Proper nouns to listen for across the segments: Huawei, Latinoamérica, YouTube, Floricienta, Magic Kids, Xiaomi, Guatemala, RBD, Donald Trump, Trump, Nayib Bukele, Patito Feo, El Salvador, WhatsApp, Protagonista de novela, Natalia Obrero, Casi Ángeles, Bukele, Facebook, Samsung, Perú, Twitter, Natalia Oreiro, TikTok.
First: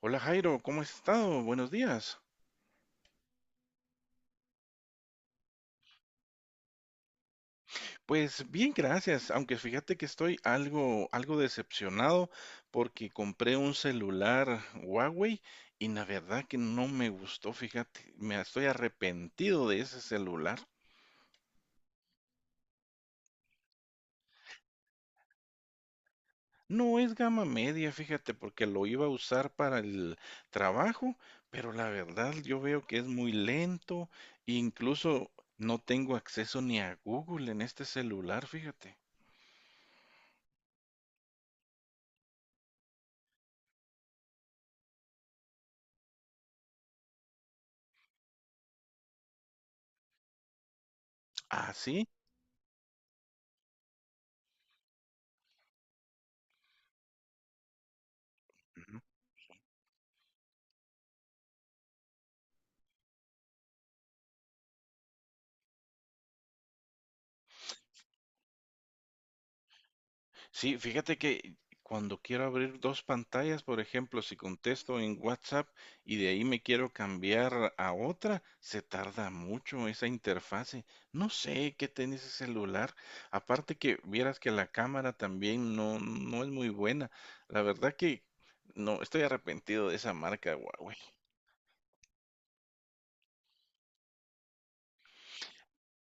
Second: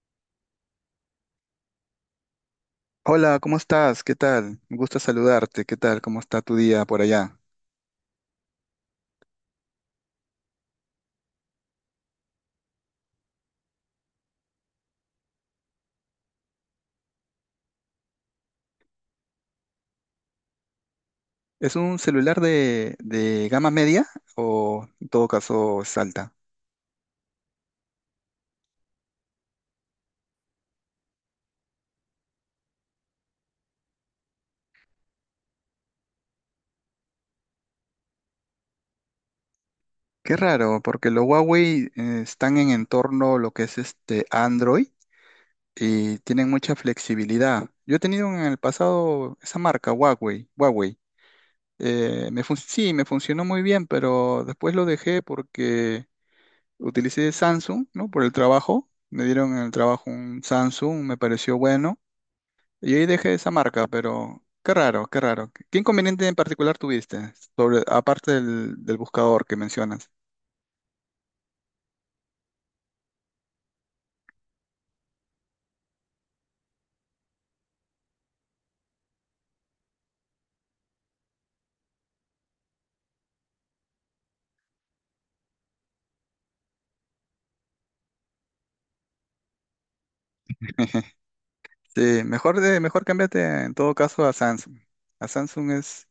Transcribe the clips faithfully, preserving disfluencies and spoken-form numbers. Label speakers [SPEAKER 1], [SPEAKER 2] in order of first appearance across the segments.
[SPEAKER 1] Hola, Jairo, ¿cómo has estado? Buenos días.
[SPEAKER 2] Hola, ¿cómo estás? ¿Qué tal? Me gusta saludarte. ¿Qué tal? ¿Cómo está tu día por allá?
[SPEAKER 1] Pues bien, gracias, aunque fíjate que estoy algo, algo decepcionado porque compré un celular Huawei y la verdad que no me gustó, fíjate, me estoy arrepentido de ese celular.
[SPEAKER 2] ¿Es un celular de, de gama media o en todo caso es alta?
[SPEAKER 1] No es gama media, fíjate, porque lo iba a usar para el trabajo, pero la verdad yo veo que es muy lento, incluso no tengo acceso ni a Google en este celular, fíjate.
[SPEAKER 2] Qué raro, porque los Huawei eh, están en entorno lo que es este Android y tienen mucha flexibilidad. Yo he tenido en el pasado esa marca, Huawei, Huawei.
[SPEAKER 1] Ah, sí.
[SPEAKER 2] Eh, me fun- sí, me funcionó muy bien, pero después lo dejé porque utilicé Samsung, ¿no? Por el trabajo. Me dieron en el trabajo un Samsung, me pareció bueno. Y ahí dejé esa marca, pero qué raro, qué raro. ¿Qué inconveniente en particular tuviste? Sobre, aparte del, del buscador que mencionas.
[SPEAKER 1] Sí, fíjate que cuando quiero abrir dos pantallas, por ejemplo, si contesto en WhatsApp y de ahí me quiero cambiar a otra, se tarda mucho esa interfase. No sé qué tiene ese celular. Aparte que vieras que la cámara también no, no es muy buena. La verdad que no, estoy arrepentido de esa marca Huawei.
[SPEAKER 2] Sí, mejor, de, mejor cámbiate en todo caso a Samsung. A Samsung es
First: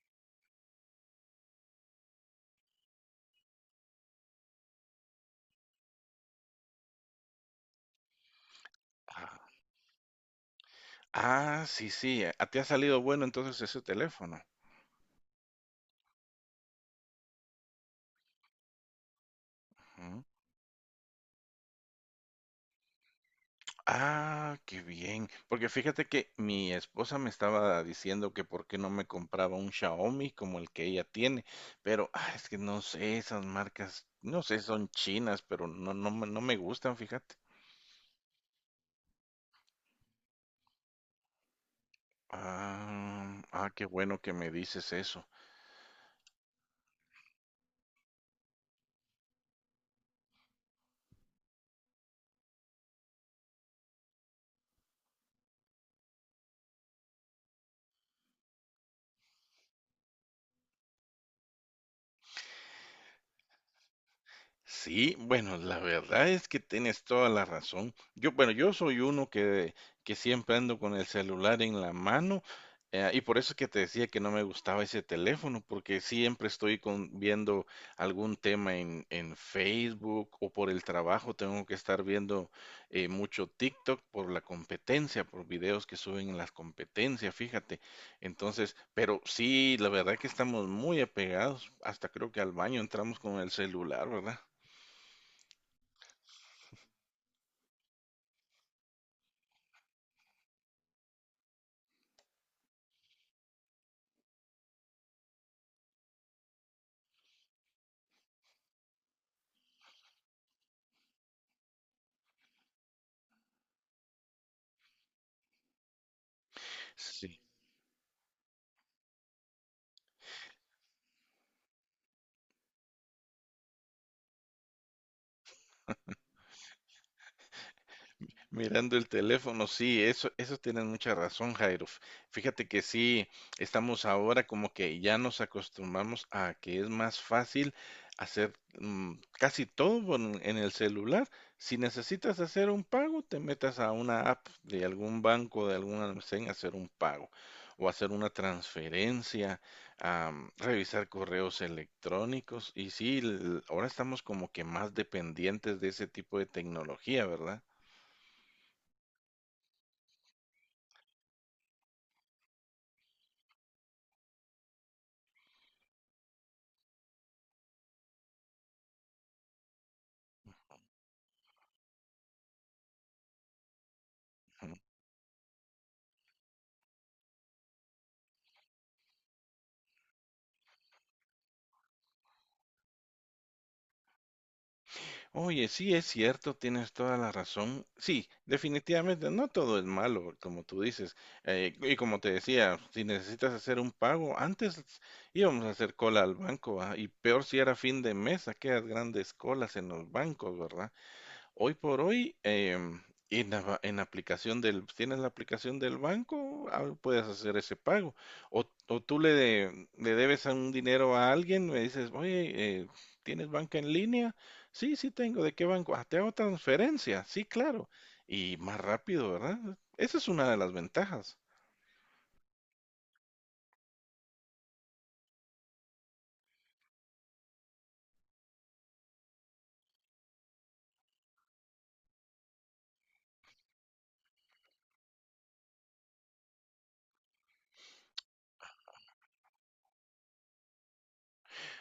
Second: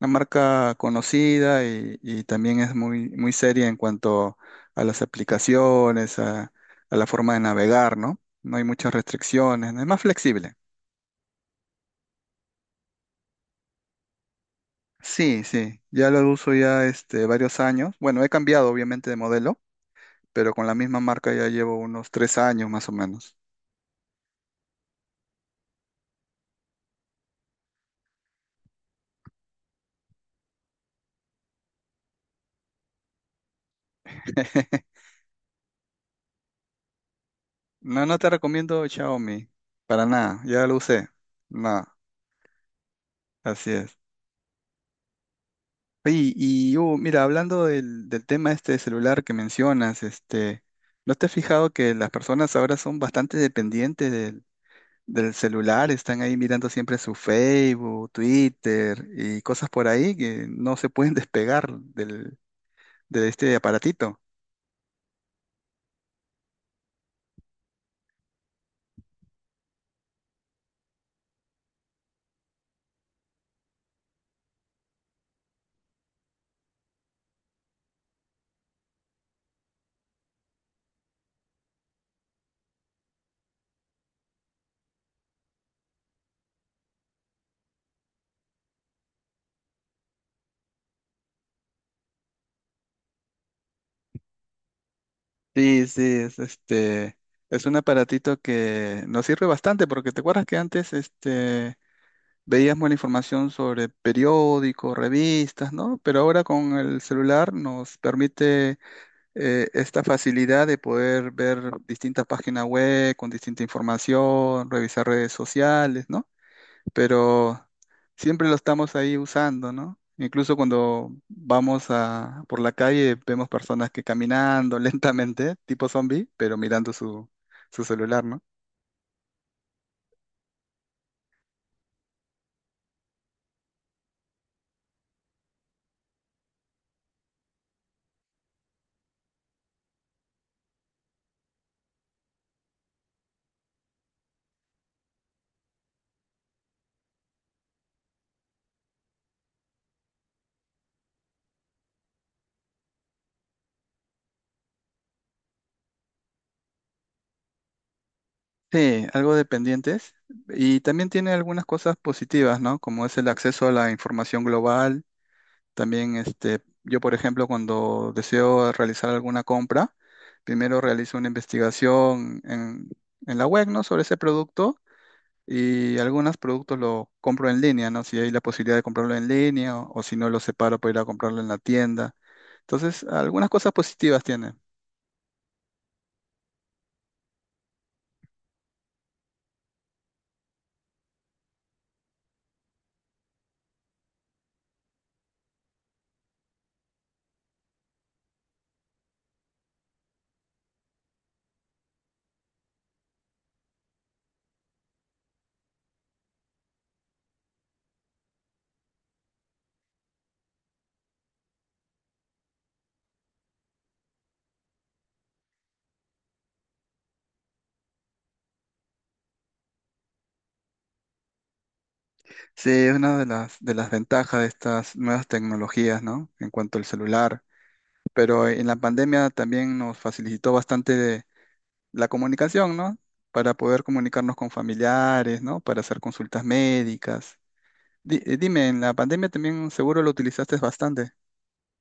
[SPEAKER 2] una marca conocida y, y también es muy, muy seria en cuanto a las aplicaciones, a, a la forma de navegar, ¿no? No hay muchas
[SPEAKER 1] Ah,
[SPEAKER 2] restricciones, es más flexible.
[SPEAKER 1] ah, sí, sí, a ti ha salido bueno entonces ese teléfono.
[SPEAKER 2] Sí, sí, ya lo uso ya este, varios años. Bueno, he cambiado obviamente de modelo pero con la misma marca ya llevo unos tres años más o menos.
[SPEAKER 1] Ah, qué bien. Porque fíjate que mi esposa me estaba diciendo que por qué no me compraba un Xiaomi como el que ella tiene, pero ah, es que no sé, esas marcas, no sé, son chinas, pero no, no, me- no me gustan, fíjate.
[SPEAKER 2] No, no te recomiendo Xiaomi, para nada, ya lo usé, nada,
[SPEAKER 1] Ah, ah,
[SPEAKER 2] así
[SPEAKER 1] qué
[SPEAKER 2] es.
[SPEAKER 1] bueno que me dices eso.
[SPEAKER 2] Oye, y Hugo, mira, hablando del, del tema este de celular que mencionas, este, ¿no te has fijado que las personas ahora son bastante dependientes del, del celular? Están ahí mirando siempre su Facebook, Twitter y cosas por ahí que no se pueden despegar del, de este aparatito.
[SPEAKER 1] Sí, bueno, la verdad es que tienes toda la razón. Yo, bueno, yo soy uno que, que siempre ando con el celular en la mano, eh, y por eso es que te decía que no me gustaba ese teléfono, porque siempre estoy con, viendo algún tema en, en Facebook o por el trabajo tengo que estar viendo eh, mucho TikTok por la competencia, por videos que suben en las competencias, fíjate. Entonces, pero sí, la verdad que estamos muy apegados, hasta creo que al baño entramos con el celular, ¿verdad?
[SPEAKER 2] Sí, sí, es este, es un aparatito que nos sirve bastante porque te acuerdas que antes este veíamos la información sobre periódicos, revistas, ¿no? Pero ahora con el celular nos permite eh, esta facilidad de poder ver distintas páginas web con distinta información, revisar redes sociales, ¿no?
[SPEAKER 1] Sí,
[SPEAKER 2] Pero siempre lo estamos ahí usando, ¿no? Incluso cuando vamos a, por la calle vemos personas que caminando lentamente, tipo zombie, pero mirando su, su celular, ¿no?
[SPEAKER 1] mirando el teléfono, sí, eso, eso tienes mucha razón, Jairo. Fíjate que sí, estamos ahora como que ya nos acostumbramos a que es más fácil hacer mm, casi todo en, en el celular. Si necesitas hacer un pago, te metas a una app de algún banco, de algún almacén, a hacer un pago o hacer una transferencia, am, revisar correos electrónicos. Y sí, l- ahora estamos como que más dependientes de ese tipo de tecnología, ¿verdad?
[SPEAKER 2] Sí, algo dependientes. Y también tiene algunas cosas positivas, ¿no? Como es el acceso a la información global. También, este, yo, por ejemplo, cuando deseo realizar alguna compra, primero realizo una investigación en, en la web, ¿no? Sobre ese
[SPEAKER 1] Ujú.
[SPEAKER 2] producto. Y algunos productos lo compro en línea, ¿no? Si hay la posibilidad de comprarlo en línea o, o si no lo separo para ir a comprarlo en la tienda. Entonces, algunas cosas positivas tiene.
[SPEAKER 1] Oye, sí es cierto, tienes toda la razón. Sí, definitivamente no todo es malo, como tú dices. Eh, y como te decía, si necesitas hacer un pago, antes íbamos a hacer cola al banco, ah. Y peor si era fin de mes, aquellas grandes colas en los bancos, ¿verdad? Hoy por hoy, em, en la, ba- en la aplicación del, tienes la aplicación del banco, ah, puedes hacer ese pago. O, o tú le, de- le debes a un dinero a alguien, me dices, oye, eh, ¿tienes banca en línea? Sí, sí tengo. ¿De qué banco? Ah, te hago transferencia. Sí, claro. Y más rápido, ¿verdad? Esa es una de las ventajas.
[SPEAKER 2] Sí, es una de las, de las ventajas de estas nuevas tecnologías, ¿no? En cuanto al celular. Pero en la pandemia también nos facilitó bastante de- la comunicación, ¿no? Para poder comunicarnos con familiares, ¿no? Para hacer consultas médicas. Di- eh, dime, en la pandemia también seguro lo utilizaste bastante.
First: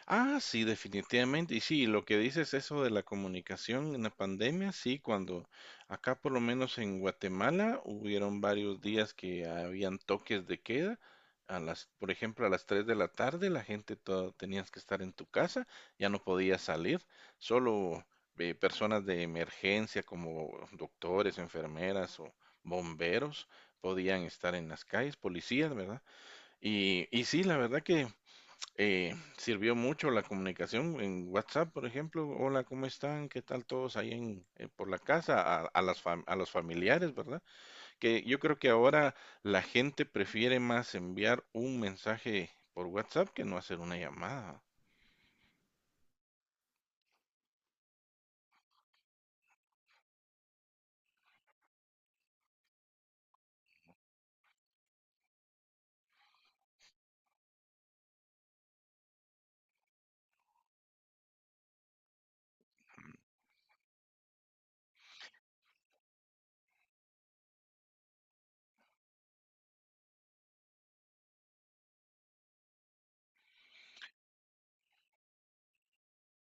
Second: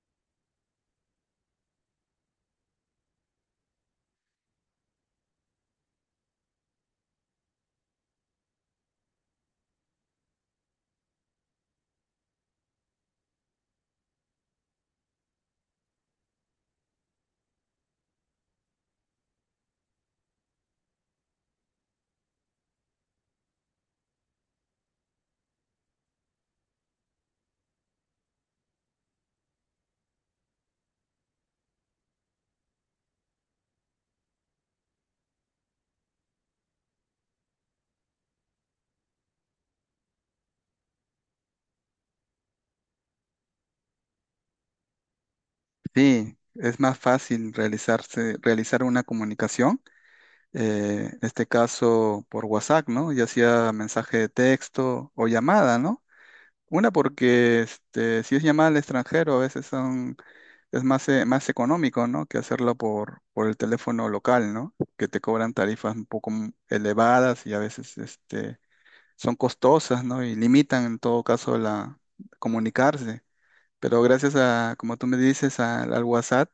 [SPEAKER 1] Ah, sí, definitivamente. Y sí, lo que dices eso de la comunicación en la pandemia, sí, cuando acá por lo menos en Guatemala hubieron varios días que habían toques de queda. A las, por ejemplo, a las tres de la tarde la gente toda, tenías que estar en tu casa, ya no podías salir, solo eh, personas de emergencia como doctores, enfermeras o bomberos podían estar en las calles, policías, ¿verdad? Y, y sí, la verdad que eh, sirvió mucho la comunicación en WhatsApp, por ejemplo. Hola, ¿cómo están? ¿Qué tal todos ahí en, eh, por la casa? A, a las fam- a los familiares, ¿verdad? Que yo creo que ahora la gente prefiere más enviar un mensaje por WhatsApp que no hacer una llamada.
[SPEAKER 2] Sí, es más fácil realizarse, realizar una comunicación, eh, en este caso por WhatsApp, ¿no? Ya sea mensaje de texto o llamada, ¿no? Una porque este, si es llamada al extranjero a veces son, es más, eh, más económico, ¿no? Que hacerlo por, por el teléfono local, ¿no? Que te cobran tarifas un poco m- elevadas y a veces este, son costosas, ¿no? Y limitan en todo caso la comunicarse. Pero gracias a, como tú me dices, al al WhatsApp,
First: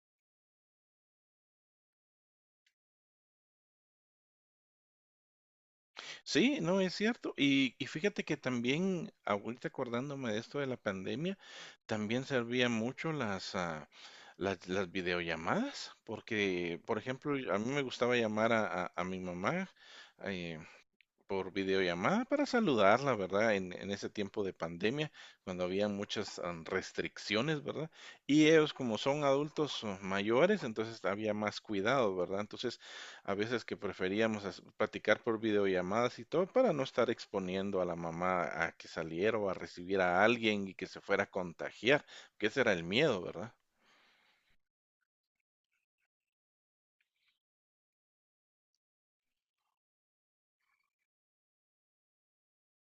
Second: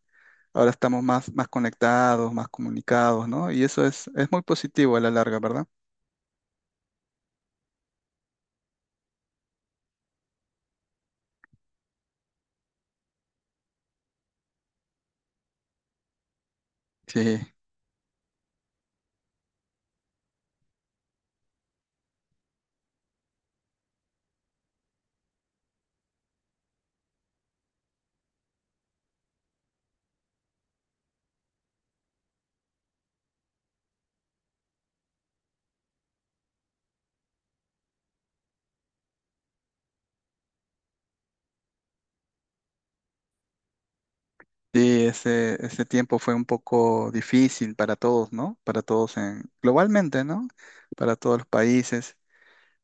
[SPEAKER 2] ahora estamos más, más conectados, más comunicados, ¿no? Y eso es, es muy positivo a la larga, ¿verdad?
[SPEAKER 1] Sí, no, es cierto. Y, y fíjate que también, ahorita acordándome de esto de la pandemia, también servían mucho las, ah, las, las videollamadas, porque, por
[SPEAKER 2] Sí,
[SPEAKER 1] ejemplo, a mí me gustaba llamar a, a- a mi mamá, eh, por videollamada para saludarla, ¿verdad? En, en ese tiempo de pandemia, cuando había muchas am, restricciones, ¿verdad? Y ellos como son adultos uh, mayores, entonces había más cuidado, ¿verdad? Entonces, a veces que preferíamos as- platicar por videollamadas y todo para no estar exponiendo a la mamá a que saliera o a recibir a alguien y que se fuera a contagiar, que ese era el miedo, ¿verdad?
[SPEAKER 2] sí, ese, ese tiempo fue un poco difícil para todos, ¿no? Para todos en, globalmente, ¿no? Para todos los países.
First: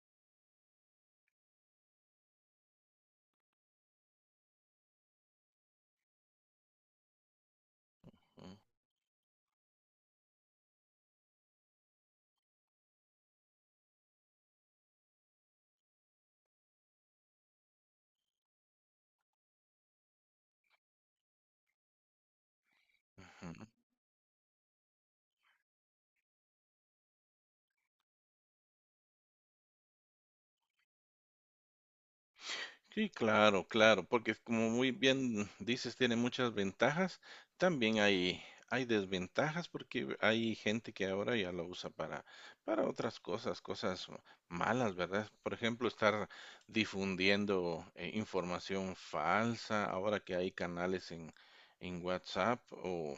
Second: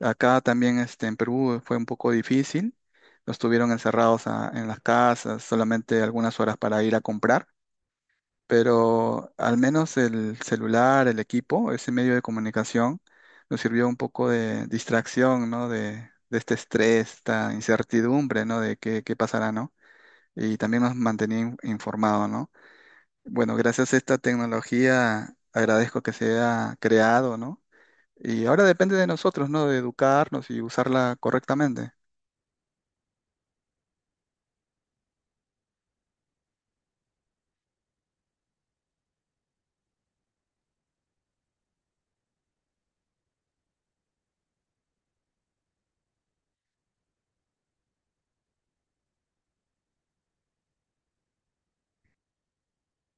[SPEAKER 2] Acá también este, en Perú fue un poco difícil. Nos tuvieron encerrados a- en las casas, solamente algunas horas para ir a comprar,
[SPEAKER 1] Mm,
[SPEAKER 2] pero al menos el celular, el equipo, ese medio de comunicación, nos sirvió un poco de distracción, ¿no? De, de este estrés, esta incertidumbre, ¿no? De qué, qué pasará, ¿no? Y también nos mantenía in- informado, ¿no? Bueno,
[SPEAKER 1] ujú.
[SPEAKER 2] gracias a esta tecnología agradezco que se haya creado, ¿no? Y ahora depende de nosotros, ¿no? De educarnos y usarla correctamente.
[SPEAKER 1] Sí, claro, claro, porque como muy bien dices, tiene muchas ventajas. También hay, hay desventajas porque hay gente que ahora ya lo usa para, para otras cosas, cosas malas, ¿verdad? Por ejemplo, estar difundiendo eh, información falsa, ahora que hay canales en, en WhatsApp o,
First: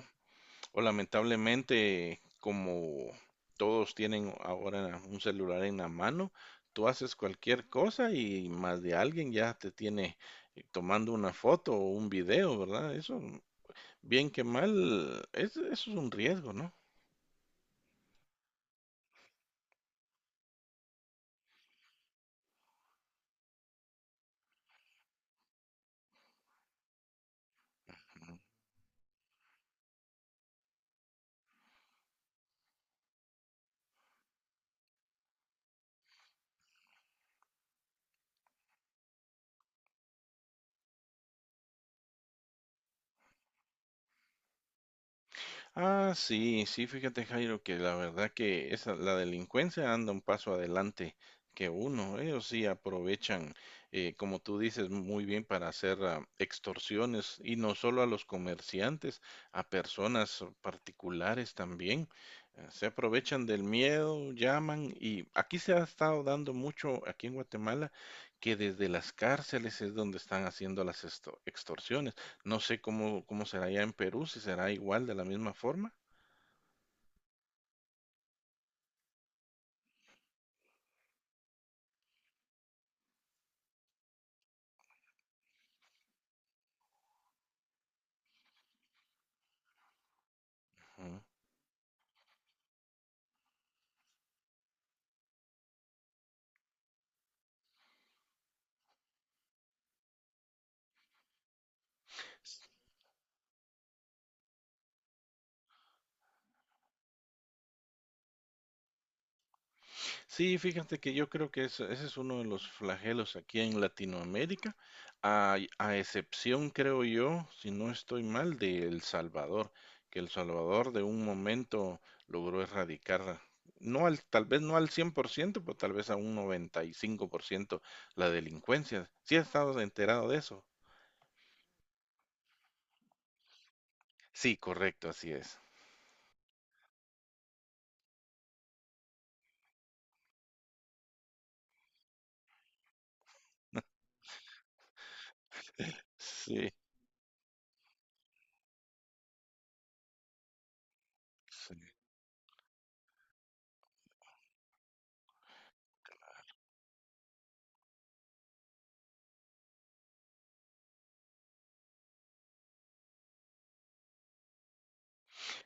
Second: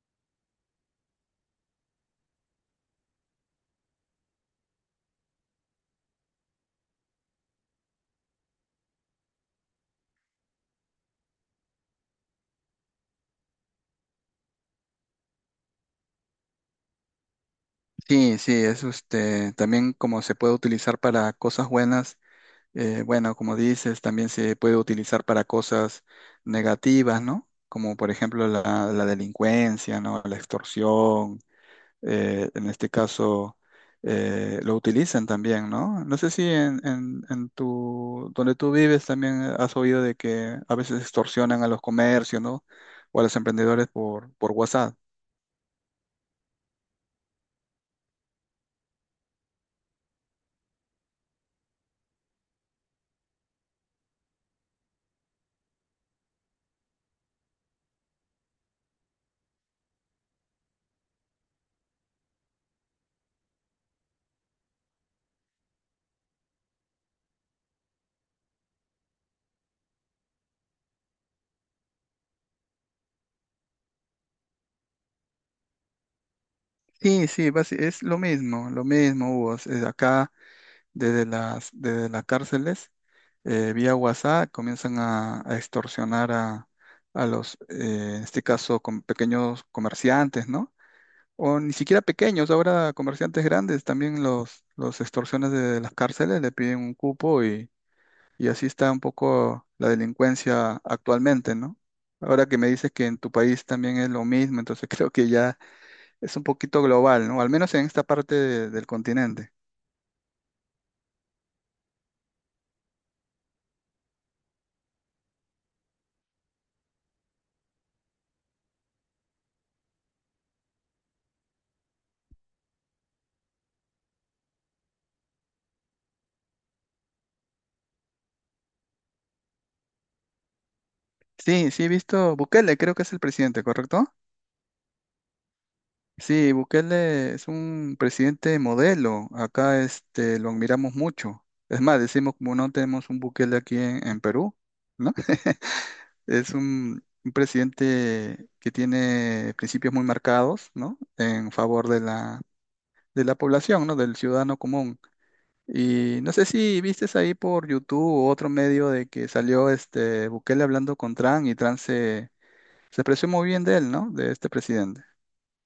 [SPEAKER 1] o lamentablemente, como todos tienen ahora un celular en la mano, tú haces cualquier cosa y más de alguien ya te tiene eh, tomando una foto o un video, ¿verdad? Eso, bien que mal, es, eso es un riesgo, ¿no?
[SPEAKER 2] Sí, sí, es este, también como se puede utilizar para cosas buenas. Eh, bueno, como dices, también se puede utilizar para cosas negativas, ¿no? Como por ejemplo la, la delincuencia, ¿no? La extorsión, eh, en este caso eh, lo utilizan también, ¿no? No sé si en, en, en tu, donde tú vives también eh, has oído de que a veces extorsionan a los comercios, ¿no? O a los emprendedores por, por WhatsApp.
[SPEAKER 1] Ah, sí, sí, fíjate, Jairo, que la verdad que esa, la delincuencia anda un paso adelante que uno. Ellos sí aprovechan, eh, como tú dices, muy bien para hacer ah, extorsiones y no solo a los comerciantes, a personas particulares también. Eh, se aprovechan del miedo, llaman y aquí se ha estado dando mucho, aquí en Guatemala, que desde las cárceles es donde están haciendo las esto- extorsiones. No sé cómo, cómo será allá en Perú, si será igual de la misma forma.
[SPEAKER 2] Sí, sí, basi- es lo mismo, lo mismo, Hugo. Es- acá desde las, desde las cárceles, eh, vía WhatsApp, comienzan a, a extorsionar a, a los, eh, en este caso, con pequeños comerciantes, ¿no?
[SPEAKER 1] Ujú.
[SPEAKER 2] O ni siquiera pequeños, ahora comerciantes grandes también los, los extorsionan desde las cárceles, le piden un cupo y, y así está un poco la delincuencia actualmente, ¿no? Ahora que me dices que en tu país también es lo mismo, entonces creo que ya es un poquito global, ¿no? Al menos en esta parte de- del continente.
[SPEAKER 1] Sí, fíjate que yo creo que eso- ese es uno de los flagelos aquí en Latinoamérica, a, a excepción, creo yo, si no estoy mal, de El Salvador, que El Salvador de un momento logró erradicar, no al, tal vez no al cien por ciento pero tal vez a un noventa y cinco por ciento la delincuencia. ¿Sí has estado enterado de eso?
[SPEAKER 2] Sí, sí he visto Bukele, creo que es el presidente, ¿correcto?
[SPEAKER 1] Sí, correcto, así es.
[SPEAKER 2] Sí, Bukele es un presidente modelo. Acá este lo admiramos mucho. Es más, decimos como no tenemos un Bukele aquí en, en Perú, ¿no? Es
[SPEAKER 1] Sí,
[SPEAKER 2] un, un presidente que tiene principios muy marcados, ¿no? En
[SPEAKER 1] sí.
[SPEAKER 2] favor de la, de la población, ¿no? Del ciudadano común. Y no sé si viste ahí por YouTube u otro medio de que salió este Bukele hablando con Trump y Trump se, se expresó muy bien de él, ¿no? De este presidente.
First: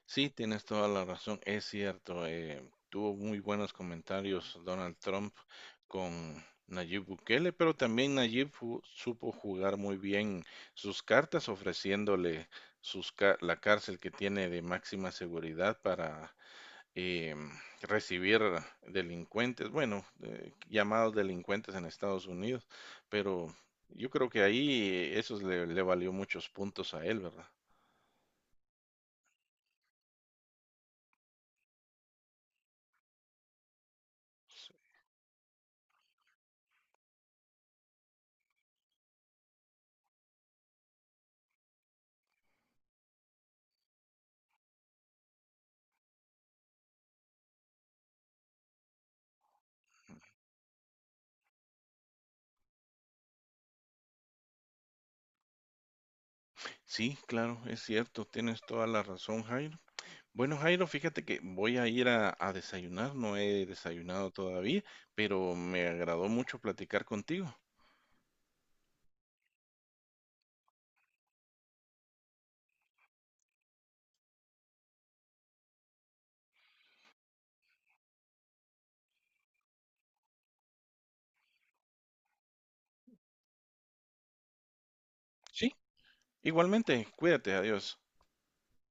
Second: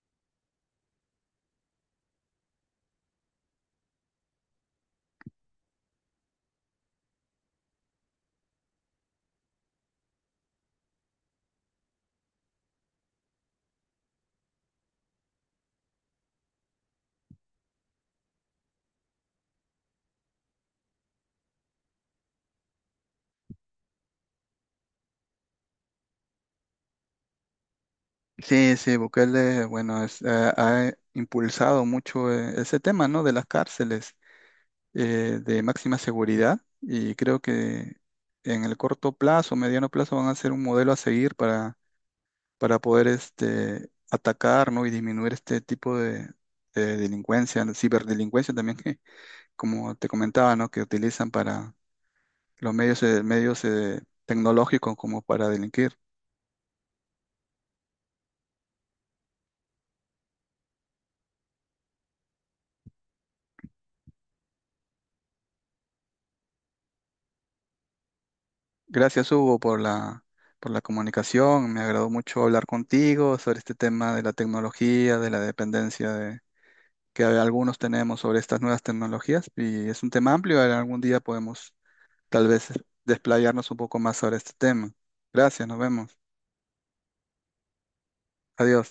[SPEAKER 1] Sí, tienes toda la razón, es cierto. Eh, tuvo muy buenos comentarios Donald Trump con Nayib Bukele, pero también Nayib fu- supo jugar muy bien sus cartas, ofreciéndole sus ca- la cárcel que tiene de máxima seguridad para em, recibir delincuentes, bueno, eh, llamados delincuentes en Estados Unidos, pero yo creo que ahí eso le le valió muchos puntos a él, ¿verdad?
[SPEAKER 2] Sí, sí, Bukele, bueno, es- ha, ha impulsado mucho eh, ese tema, ¿no? De las cárceles eh, de máxima seguridad y creo que en el corto plazo, mediano plazo, van a ser un modelo a seguir para, para poder este, atacar, ¿no? Y disminuir este tipo de, de delincuencia, ciberdelincuencia también, que, como te comentaba, ¿no? Que utilizan para los medios, eh, medios eh, tecnológicos como para delinquir.
[SPEAKER 1] Sí, claro, es cierto, tienes toda la razón, Jairo. Bueno, Jairo, fíjate que voy a ir a, a desayunar, no he desayunado todavía, pero me agradó mucho platicar contigo.
[SPEAKER 2] Gracias, Hugo, por la, por la comunicación. Me agradó mucho hablar contigo sobre este tema de la tecnología, de la dependencia de, que algunos tenemos sobre estas nuevas tecnologías. Y es un tema amplio. Algún día podemos tal vez desplayarnos un poco más sobre este tema. Gracias,
[SPEAKER 1] Sí,
[SPEAKER 2] nos vemos.
[SPEAKER 1] igualmente, cuídate, adiós.
[SPEAKER 2] Adiós.